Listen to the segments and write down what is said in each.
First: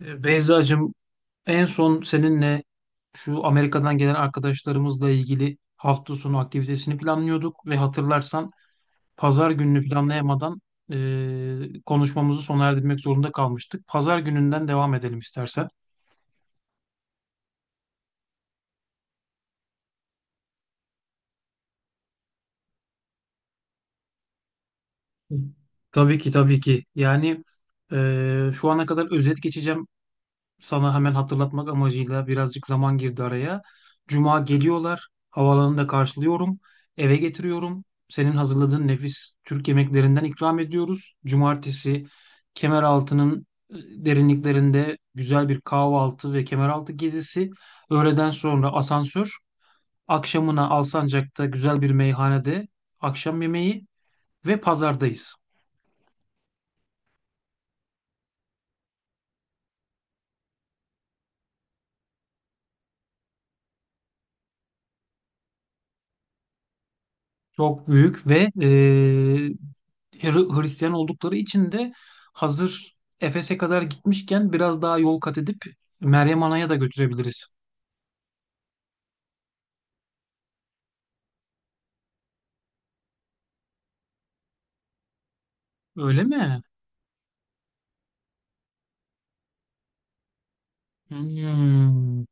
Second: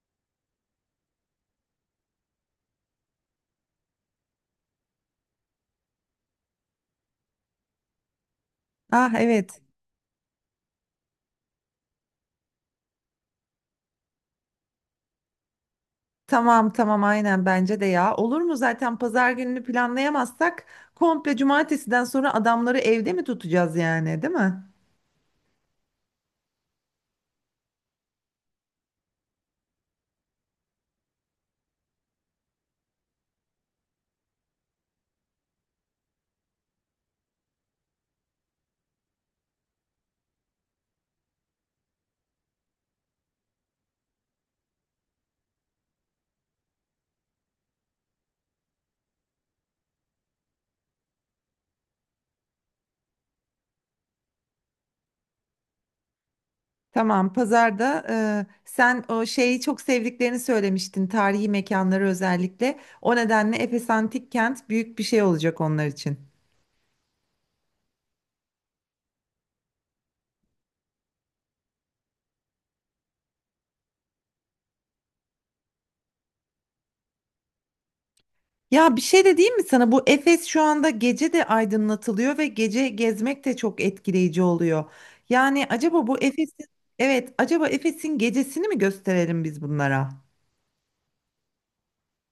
Beyzacığım, en son seninle şu Amerika'dan gelen arkadaşlarımızla ilgili hafta sonu aktivitesini planlıyorduk ve hatırlarsan Ah pazar evet. gününü planlayamadan konuşmamızı sona erdirmek zorunda kalmıştık. Pazar gününden devam edelim istersen. Tamam tamam aynen bence de ya. Olur mu zaten pazar gününü planlayamazsak komple cumartesiden sonra adamları evde mi tutacağız yani değil mi? Tabii ki, tabii ki. Yani şu ana kadar özet geçeceğim sana, hemen hatırlatmak amacıyla birazcık zaman girdi araya. Cuma geliyorlar. Havaalanında karşılıyorum. Eve getiriyorum. Senin hazırladığın nefis Türk yemeklerinden ikram ediyoruz. Cumartesi Kemeraltı'nın derinliklerinde güzel bir kahvaltı ve Kemeraltı gezisi. Öğleden sonra asansör. Akşamına Alsancak'ta güzel bir meyhanede akşam yemeği ve pazardayız. Tamam pazarda sen o şeyi çok sevdiklerini söylemiştin, tarihi mekanları özellikle. O nedenle Efes Antik Kent büyük bir şey olacak onlar için. Çok büyük ve Hristiyan oldukları için de hazır Efes'e kadar gitmişken biraz daha yol kat edip Meryem Ana'ya da götürebiliriz. Ya bir şey de diyeyim mi sana? Bu Efes şu anda gece de aydınlatılıyor ve gece gezmek de çok etkileyici oluyor. Yani acaba bu Öyle mi? Efes'in Evet, acaba Efes'in gecesini mi gösterelim biz bunlara? Hmm.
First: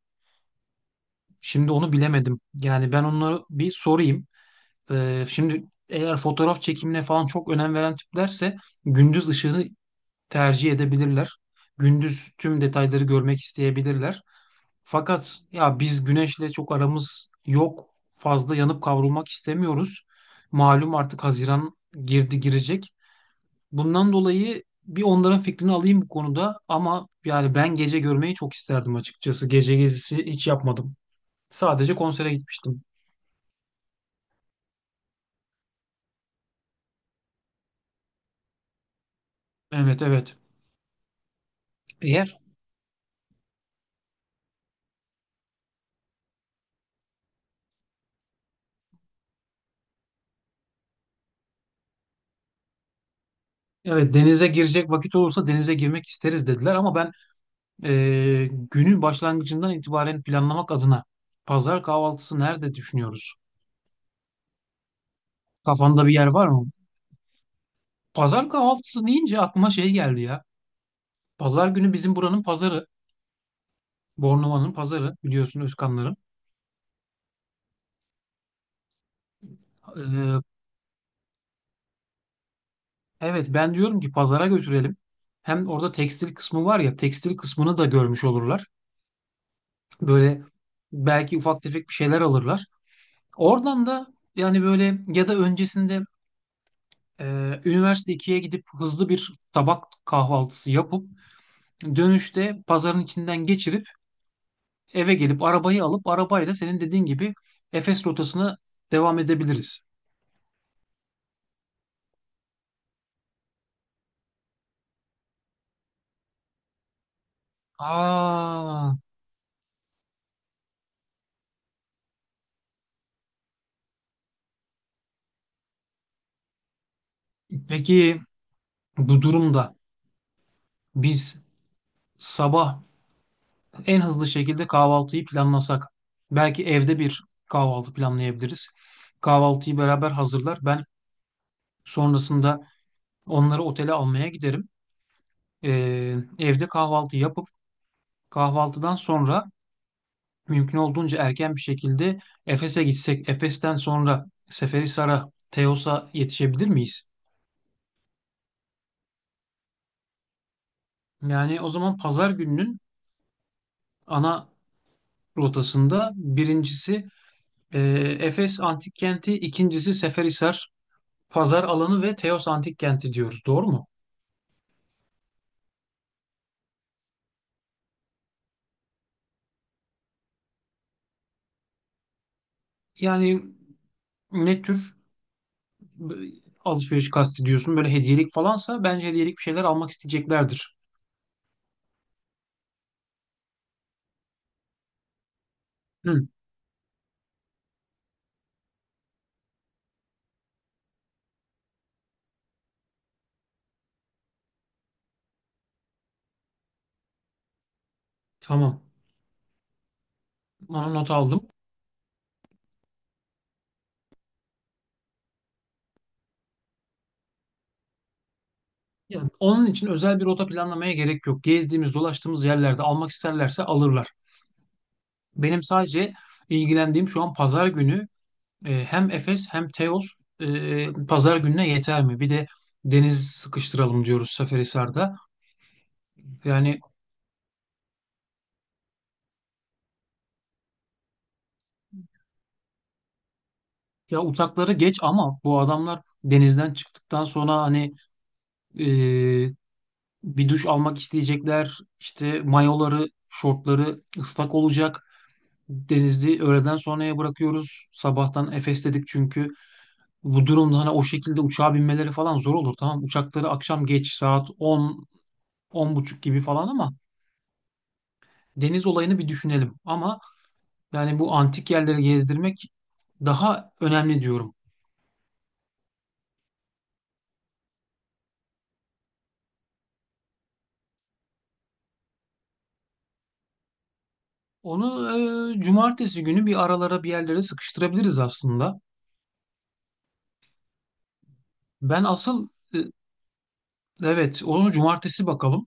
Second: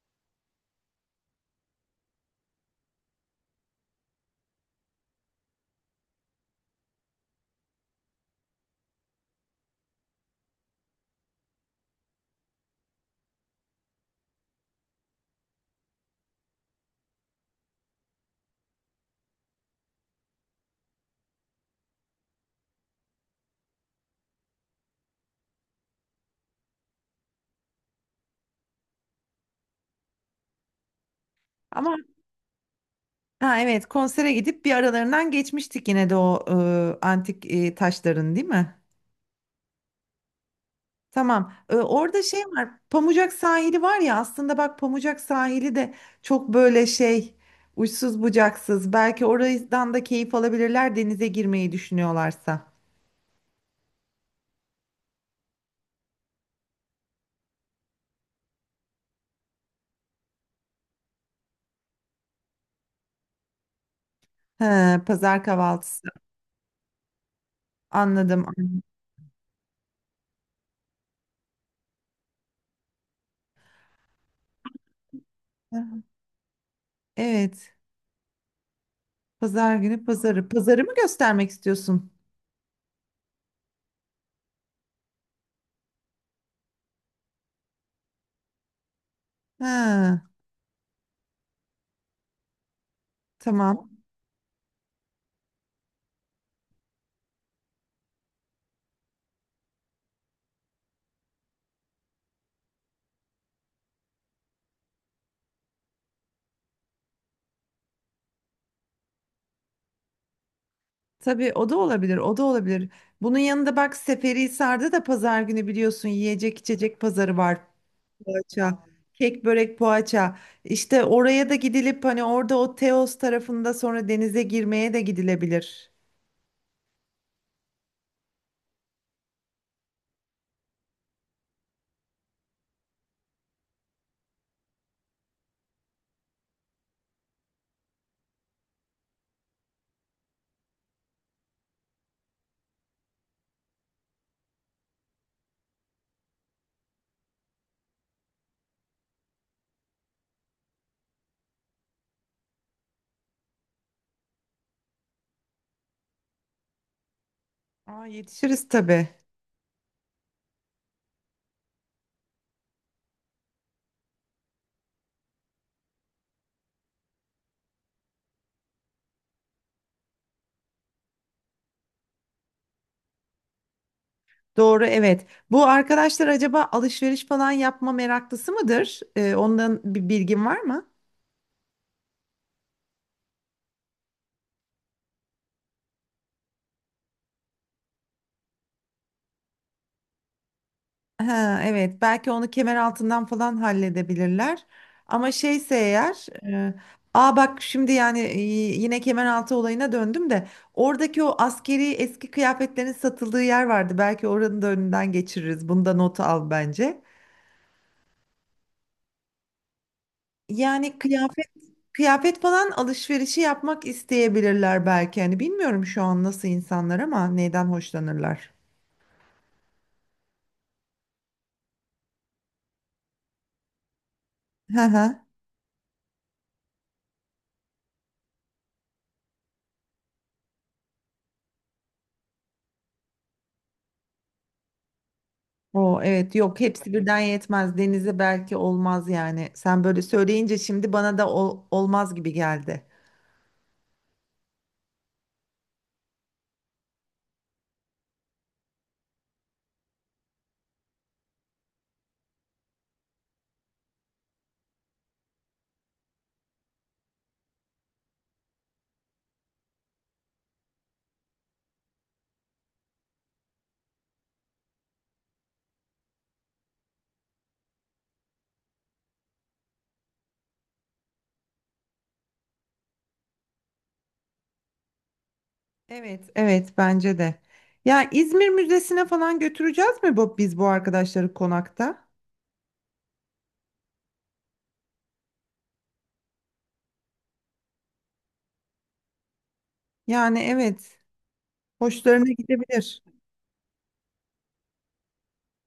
Şimdi onu bilemedim. Yani ben onu bir sorayım. Şimdi eğer fotoğraf çekimine falan çok önem veren tiplerse gündüz ışığını tercih edebilirler. Gündüz tüm detayları görmek isteyebilirler. Fakat ya biz güneşle çok aramız yok. Fazla yanıp kavrulmak istemiyoruz. Malum artık Haziran girdi girecek. Bundan dolayı bir onların fikrini alayım bu konuda, ama yani ben gece görmeyi çok isterdim açıkçası. Gece gezisi hiç yapmadım. Sadece Ama konsere gitmiştim. ha evet, konsere gidip bir aralarından geçmiştik yine de o antik taşların, değil mi? Evet, evet. Tamam. Orada Eğer şey var. Pamucak sahili var ya, aslında bak Pamucak sahili de çok böyle şey, uçsuz bucaksız. Belki oradan da keyif alabilirler denize girmeyi düşünüyorlarsa. evet, denize girecek vakit olursa denize girmek isteriz dediler, ama ben eee, günün başlangıcından itibaren planlamak adına pazar kahvaltısı nerede düşünüyoruz? He, pazar Kafanda kahvaltısı. bir yer var mı? Anladım, Pazar anladım. kahvaltısı deyince aklıma şey geldi ya. Pazar günü bizim buranın pazarı. Bornova'nın pazarı biliyorsun, Özkanların. Evet. Pazar günü Ee, pazarı. Pazarı mı göstermek istiyorsun? evet, ben diyorum ki pazara götürelim. Hem orada tekstil kısmı var ya, tekstil kısmını da görmüş olurlar. Ha, Böyle belki ufak tefek bir şeyler alırlar. Oradan tamam. da yani böyle ya da öncesinde üniversite ikiye gidip hızlı bir tabak kahvaltısı yapıp dönüşte pazarın içinden geçirip eve gelip arabayı alıp arabayla senin dediğin gibi Efes rotasına devam edebiliriz. Tabii o da olabilir. O da olabilir. Bunun yanında bak Seferihisar'da da pazar günü biliyorsun yiyecek içecek pazarı var. Poğaça. Aa, Kek, börek, poğaça. İşte oraya da gidilip hani orada o Teos tarafında sonra denize girmeye de gidilebilir. peki bu durumda biz sabah en hızlı şekilde kahvaltıyı planlasak belki evde bir kahvaltı planlayabiliriz. Kahvaltıyı beraber hazırlar. Ben sonrasında onları otele almaya giderim. Evde kahvaltı yapıp kahvaltıdan sonra mümkün olduğunca erken bir şekilde Efes'e gitsek, Efes'ten sonra Seferihisar'a, Teos'a yetişebilir miyiz? Aa, yetişiriz tabii. Yani o zaman pazar gününün ana rotasında birincisi e, Efes Antik Kenti, ikincisi Seferihisar pazar alanı ve Teos Antik Kenti diyoruz. Doğru mu? Doğru evet. Bu arkadaşlar acaba alışveriş falan yapma meraklısı mıdır? Ondan bir bilgin var mı? Yani ne tür e, alışveriş kastediyorsun? Böyle hediyelik falansa bence hediyelik bir şeyler almak isteyeceklerdir. Ha evet, belki onu kemer altından falan halledebilirler. Ama şeyse Hı, eğer e, aa bak şimdi yani, yine kemer altı olayına döndüm de oradaki o askeri eski kıyafetlerin satıldığı yer vardı. Belki oranın da önünden geçiririz. Bunda notu al bence. tamam. Onu Yani not kıyafet aldım. kıyafet falan alışverişi yapmak isteyebilirler belki. Hani bilmiyorum şu an nasıl insanlar ama neyden hoşlanırlar. Ya onun için özel bir rota planlamaya gerek yok. Gezdiğimiz, dolaştığımız yerlerde almak isterlerse alırlar. Hı hı. Benim sadece ilgilendiğim şu an pazar günü hem Efes hem Teos pazar gününe yeter mi? Bir de deniz sıkıştıralım diyoruz Seferihisar'da. O evet, yok Yani hepsi birden yetmez. Denize belki olmaz yani. Sen böyle söyleyince şimdi bana da olmaz gibi geldi. ya uçakları geç, ama bu adamlar denizden çıktıktan sonra hani e, bir duş almak isteyecekler. İşte mayoları, şortları ıslak olacak. Denizli öğleden sonraya bırakıyoruz. Sabahtan Efes dedik çünkü. Bu durumda hani o şekilde uçağa binmeleri falan zor olur, tamam. Uçakları akşam geç saat 10, 10 buçuk gibi falan, ama deniz olayını bir düşünelim. Ama yani bu antik yerleri gezdirmek daha önemli diyorum. Evet evet, bence de. Ya İzmir Müzesi'ne falan götüreceğiz mi bu, biz bu arkadaşları konakta? Onu cumartesi günü bir aralara bir yerlere sıkıştırabiliriz aslında. Yani evet, Ben hoşlarına asıl e, gidebilir. evet, onu cumartesi bakalım.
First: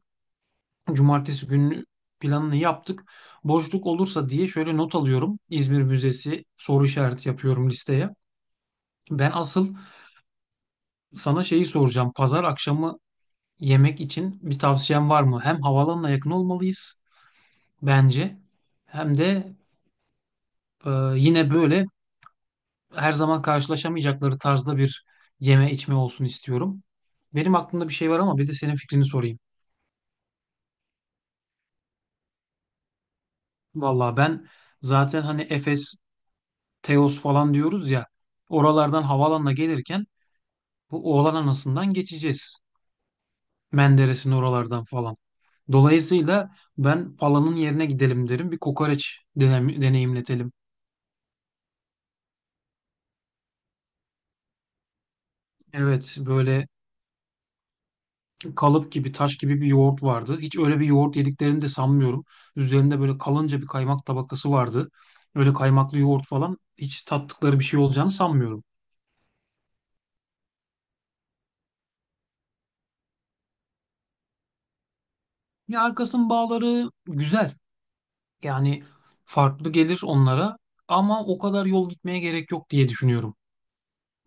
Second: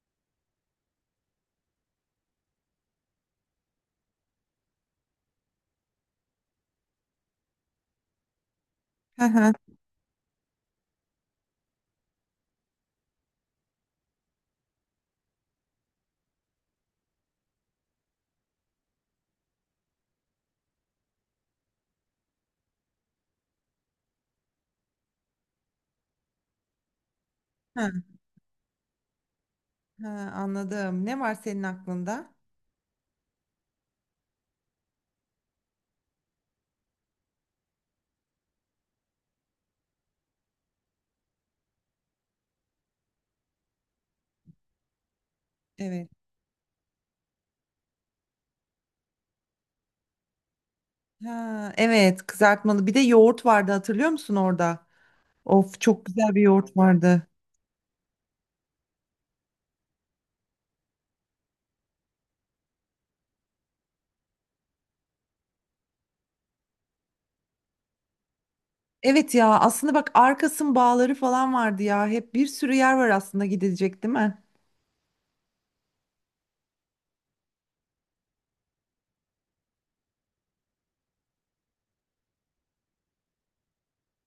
Cumartesi günü planını yaptık. Boşluk olursa diye şöyle not alıyorum. İzmir Müzesi soru işareti yapıyorum listeye. Hı Ben hı. asıl Sana şeyi soracağım. Pazar akşamı yemek için bir tavsiyen var mı? Hem havalanına yakın olmalıyız bence. Hem de e, yine böyle her zaman karşılaşamayacakları tarzda bir yeme içme olsun istiyorum. Benim aklımda bir Ha, şey var ama bir de senin fikrini sorayım. ha, anladım. Ne var senin aklında? Vallahi ben zaten hani Efes, Teos falan diyoruz ya. Oralardan havalanına gelirken bu Oğlan Anası'ndan geçeceğiz. Menderes'in oralardan falan. Evet. Dolayısıyla ben Pala'nın yerine gidelim derim. Bir kokoreç deneyimletelim. Ha evet, kızartmalı. Bir de yoğurt vardı, hatırlıyor musun orada? Of, çok Evet, güzel bir böyle yoğurt vardı. kalıp gibi taş gibi bir yoğurt vardı. Hiç öyle bir yoğurt yediklerini de sanmıyorum. Üzerinde böyle kalınca bir kaymak tabakası vardı. Öyle kaymaklı yoğurt falan hiç tattıkları bir şey olacağını sanmıyorum. Evet ya, aslında bak Arkas'ın bağları falan vardı ya. Hep bir sürü yer var aslında gidilecek, değil mi? Ya arkasının bağları güzel. Yani farklı gelir onlara ama o kadar yol gitmeye gerek yok diye düşünüyorum.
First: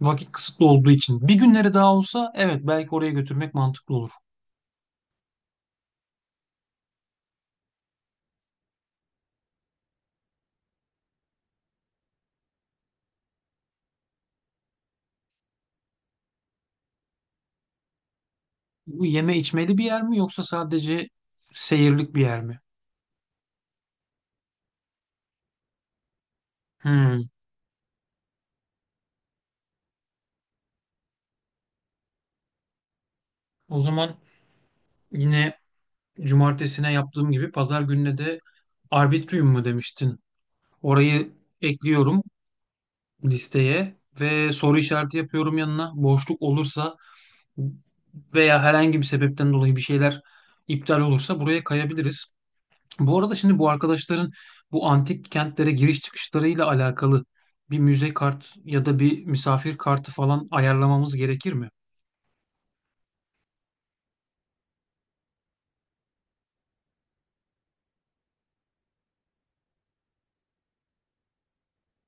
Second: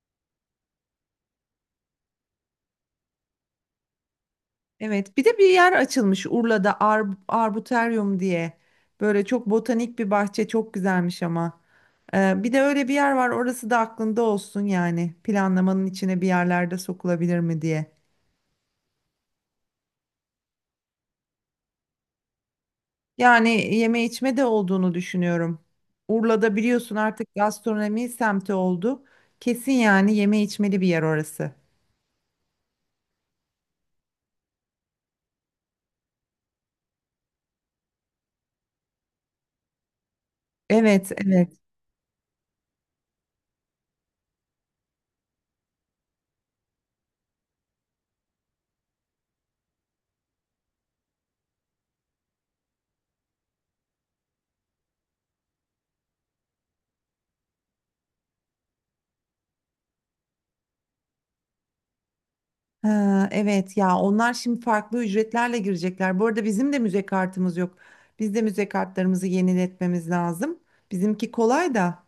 Vakit kısıtlı olduğu için. Bir günleri daha olsa evet, belki oraya götürmek mantıklı olur. Evet, bir de bir yer açılmış Urla'da, Ar Arboretum diye. Böyle çok botanik bir bahçe, çok güzelmiş ama. Bir de öyle bir yer var, orası da aklında olsun yani. Planlamanın içine bir yerlerde sokulabilir mi diye. Bu yeme içmeli bir yer mi yoksa sadece seyirlik bir yer mi? Yani yeme içme de olduğunu düşünüyorum. Urla'da biliyorsun Hmm. artık gastronomi semti oldu. Kesin yani, yeme içmeli bir yer orası. O zaman yine cumartesine yaptığım gibi pazar gününe de Arbitrium mu demiştin? Evet Orayı evet. ekliyorum listeye ve soru işareti yapıyorum yanına. Boşluk olursa veya herhangi bir sebepten dolayı bir şeyler iptal olursa buraya kayabiliriz. Bu arada şimdi bu arkadaşların bu antik kentlere giriş çıkışlarıyla alakalı bir müze kart ya da bir misafir kartı falan ayarlamamız gerekir mi? Ha evet, ya onlar şimdi farklı ücretlerle girecekler. Bu arada bizim de müze kartımız yok. Biz de müze kartlarımızı yeniletmemiz lazım. Bizimki kolay da,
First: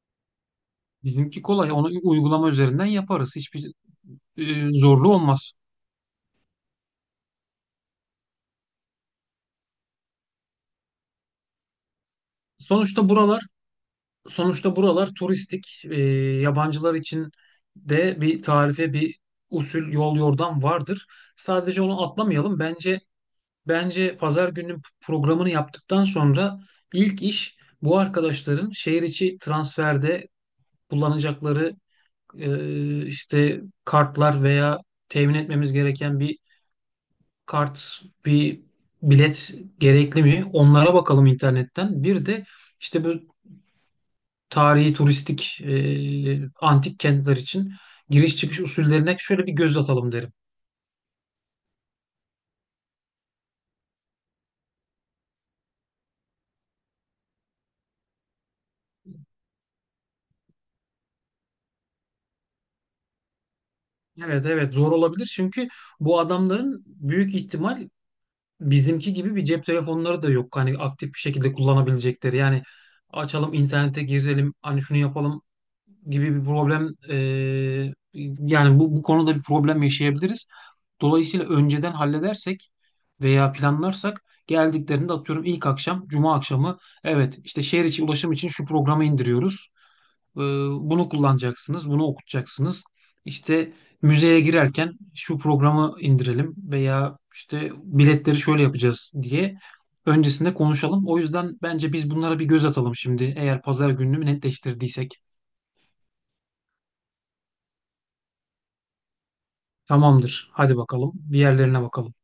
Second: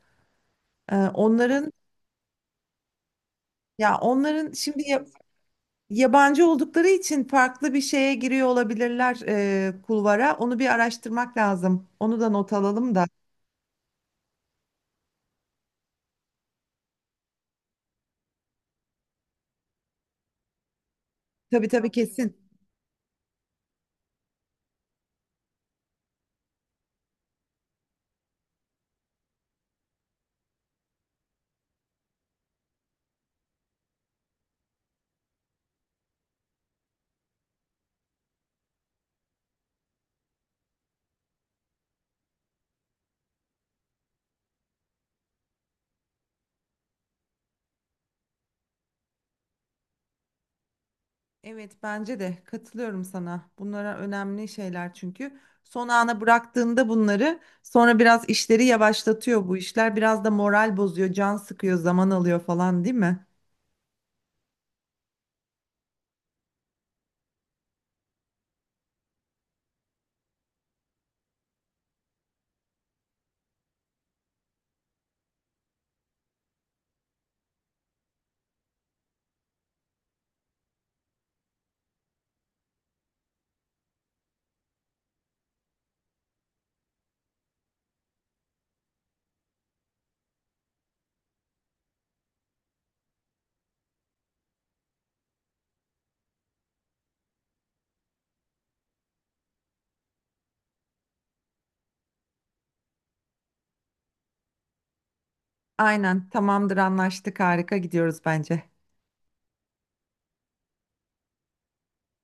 Bizimki kolay. onların, Onu uygulama üzerinden yaparız. Hiçbir ya onların şimdi, zorluğu olmaz. yabancı oldukları için farklı bir şeye giriyor olabilirler, kulvara. Onu bir araştırmak lazım. Onu da not alalım da. Sonuçta buralar Sonuçta buralar turistik. Yabancılar için de bir tarife, bir usul, yol yordam vardır. Tabii Sadece tabii, onu kesin. atlamayalım. Bence pazar gününün programını yaptıktan sonra ilk iş bu arkadaşların şehir içi transferde kullanacakları işte kartlar veya temin etmemiz gereken bir kart, bir bilet gerekli mi? Onlara bakalım internetten. Bir de işte bu tarihi turistik antik kentler için giriş çıkış usullerine şöyle bir göz atalım derim. Evet, bence de katılıyorum sana. Bunlara önemli şeyler çünkü son ana bıraktığında bunları, sonra biraz işleri yavaşlatıyor bu işler. Biraz da moral bozuyor, can sıkıyor, zaman alıyor falan, değil mi? Evet, evet, zor olabilir çünkü bu adamların büyük ihtimal bizimki gibi bir cep telefonları da yok. Hani aktif bir şekilde kullanabilecekleri. Yani açalım internete girelim hani şunu yapalım gibi bir problem yani bu konuda bir problem yaşayabiliriz. Dolayısıyla önceden halledersek veya planlarsak geldiklerinde atıyorum ilk akşam, cuma akşamı evet işte şehir içi ulaşım için şu programı indiriyoruz. Ee, Bunu kullanacaksınız, bunu okutacaksınız. İşte müzeye girerken şu programı indirelim veya işte biletleri şöyle yapacağız diye öncesinde konuşalım. O yüzden bence biz bunlara bir göz atalım şimdi eğer pazar gününü netleştirdiysek. Aynen, tamamdır, anlaştık, harika gidiyoruz bence. Tamamdır. Hadi bakalım. Bir yerlerine bakalım.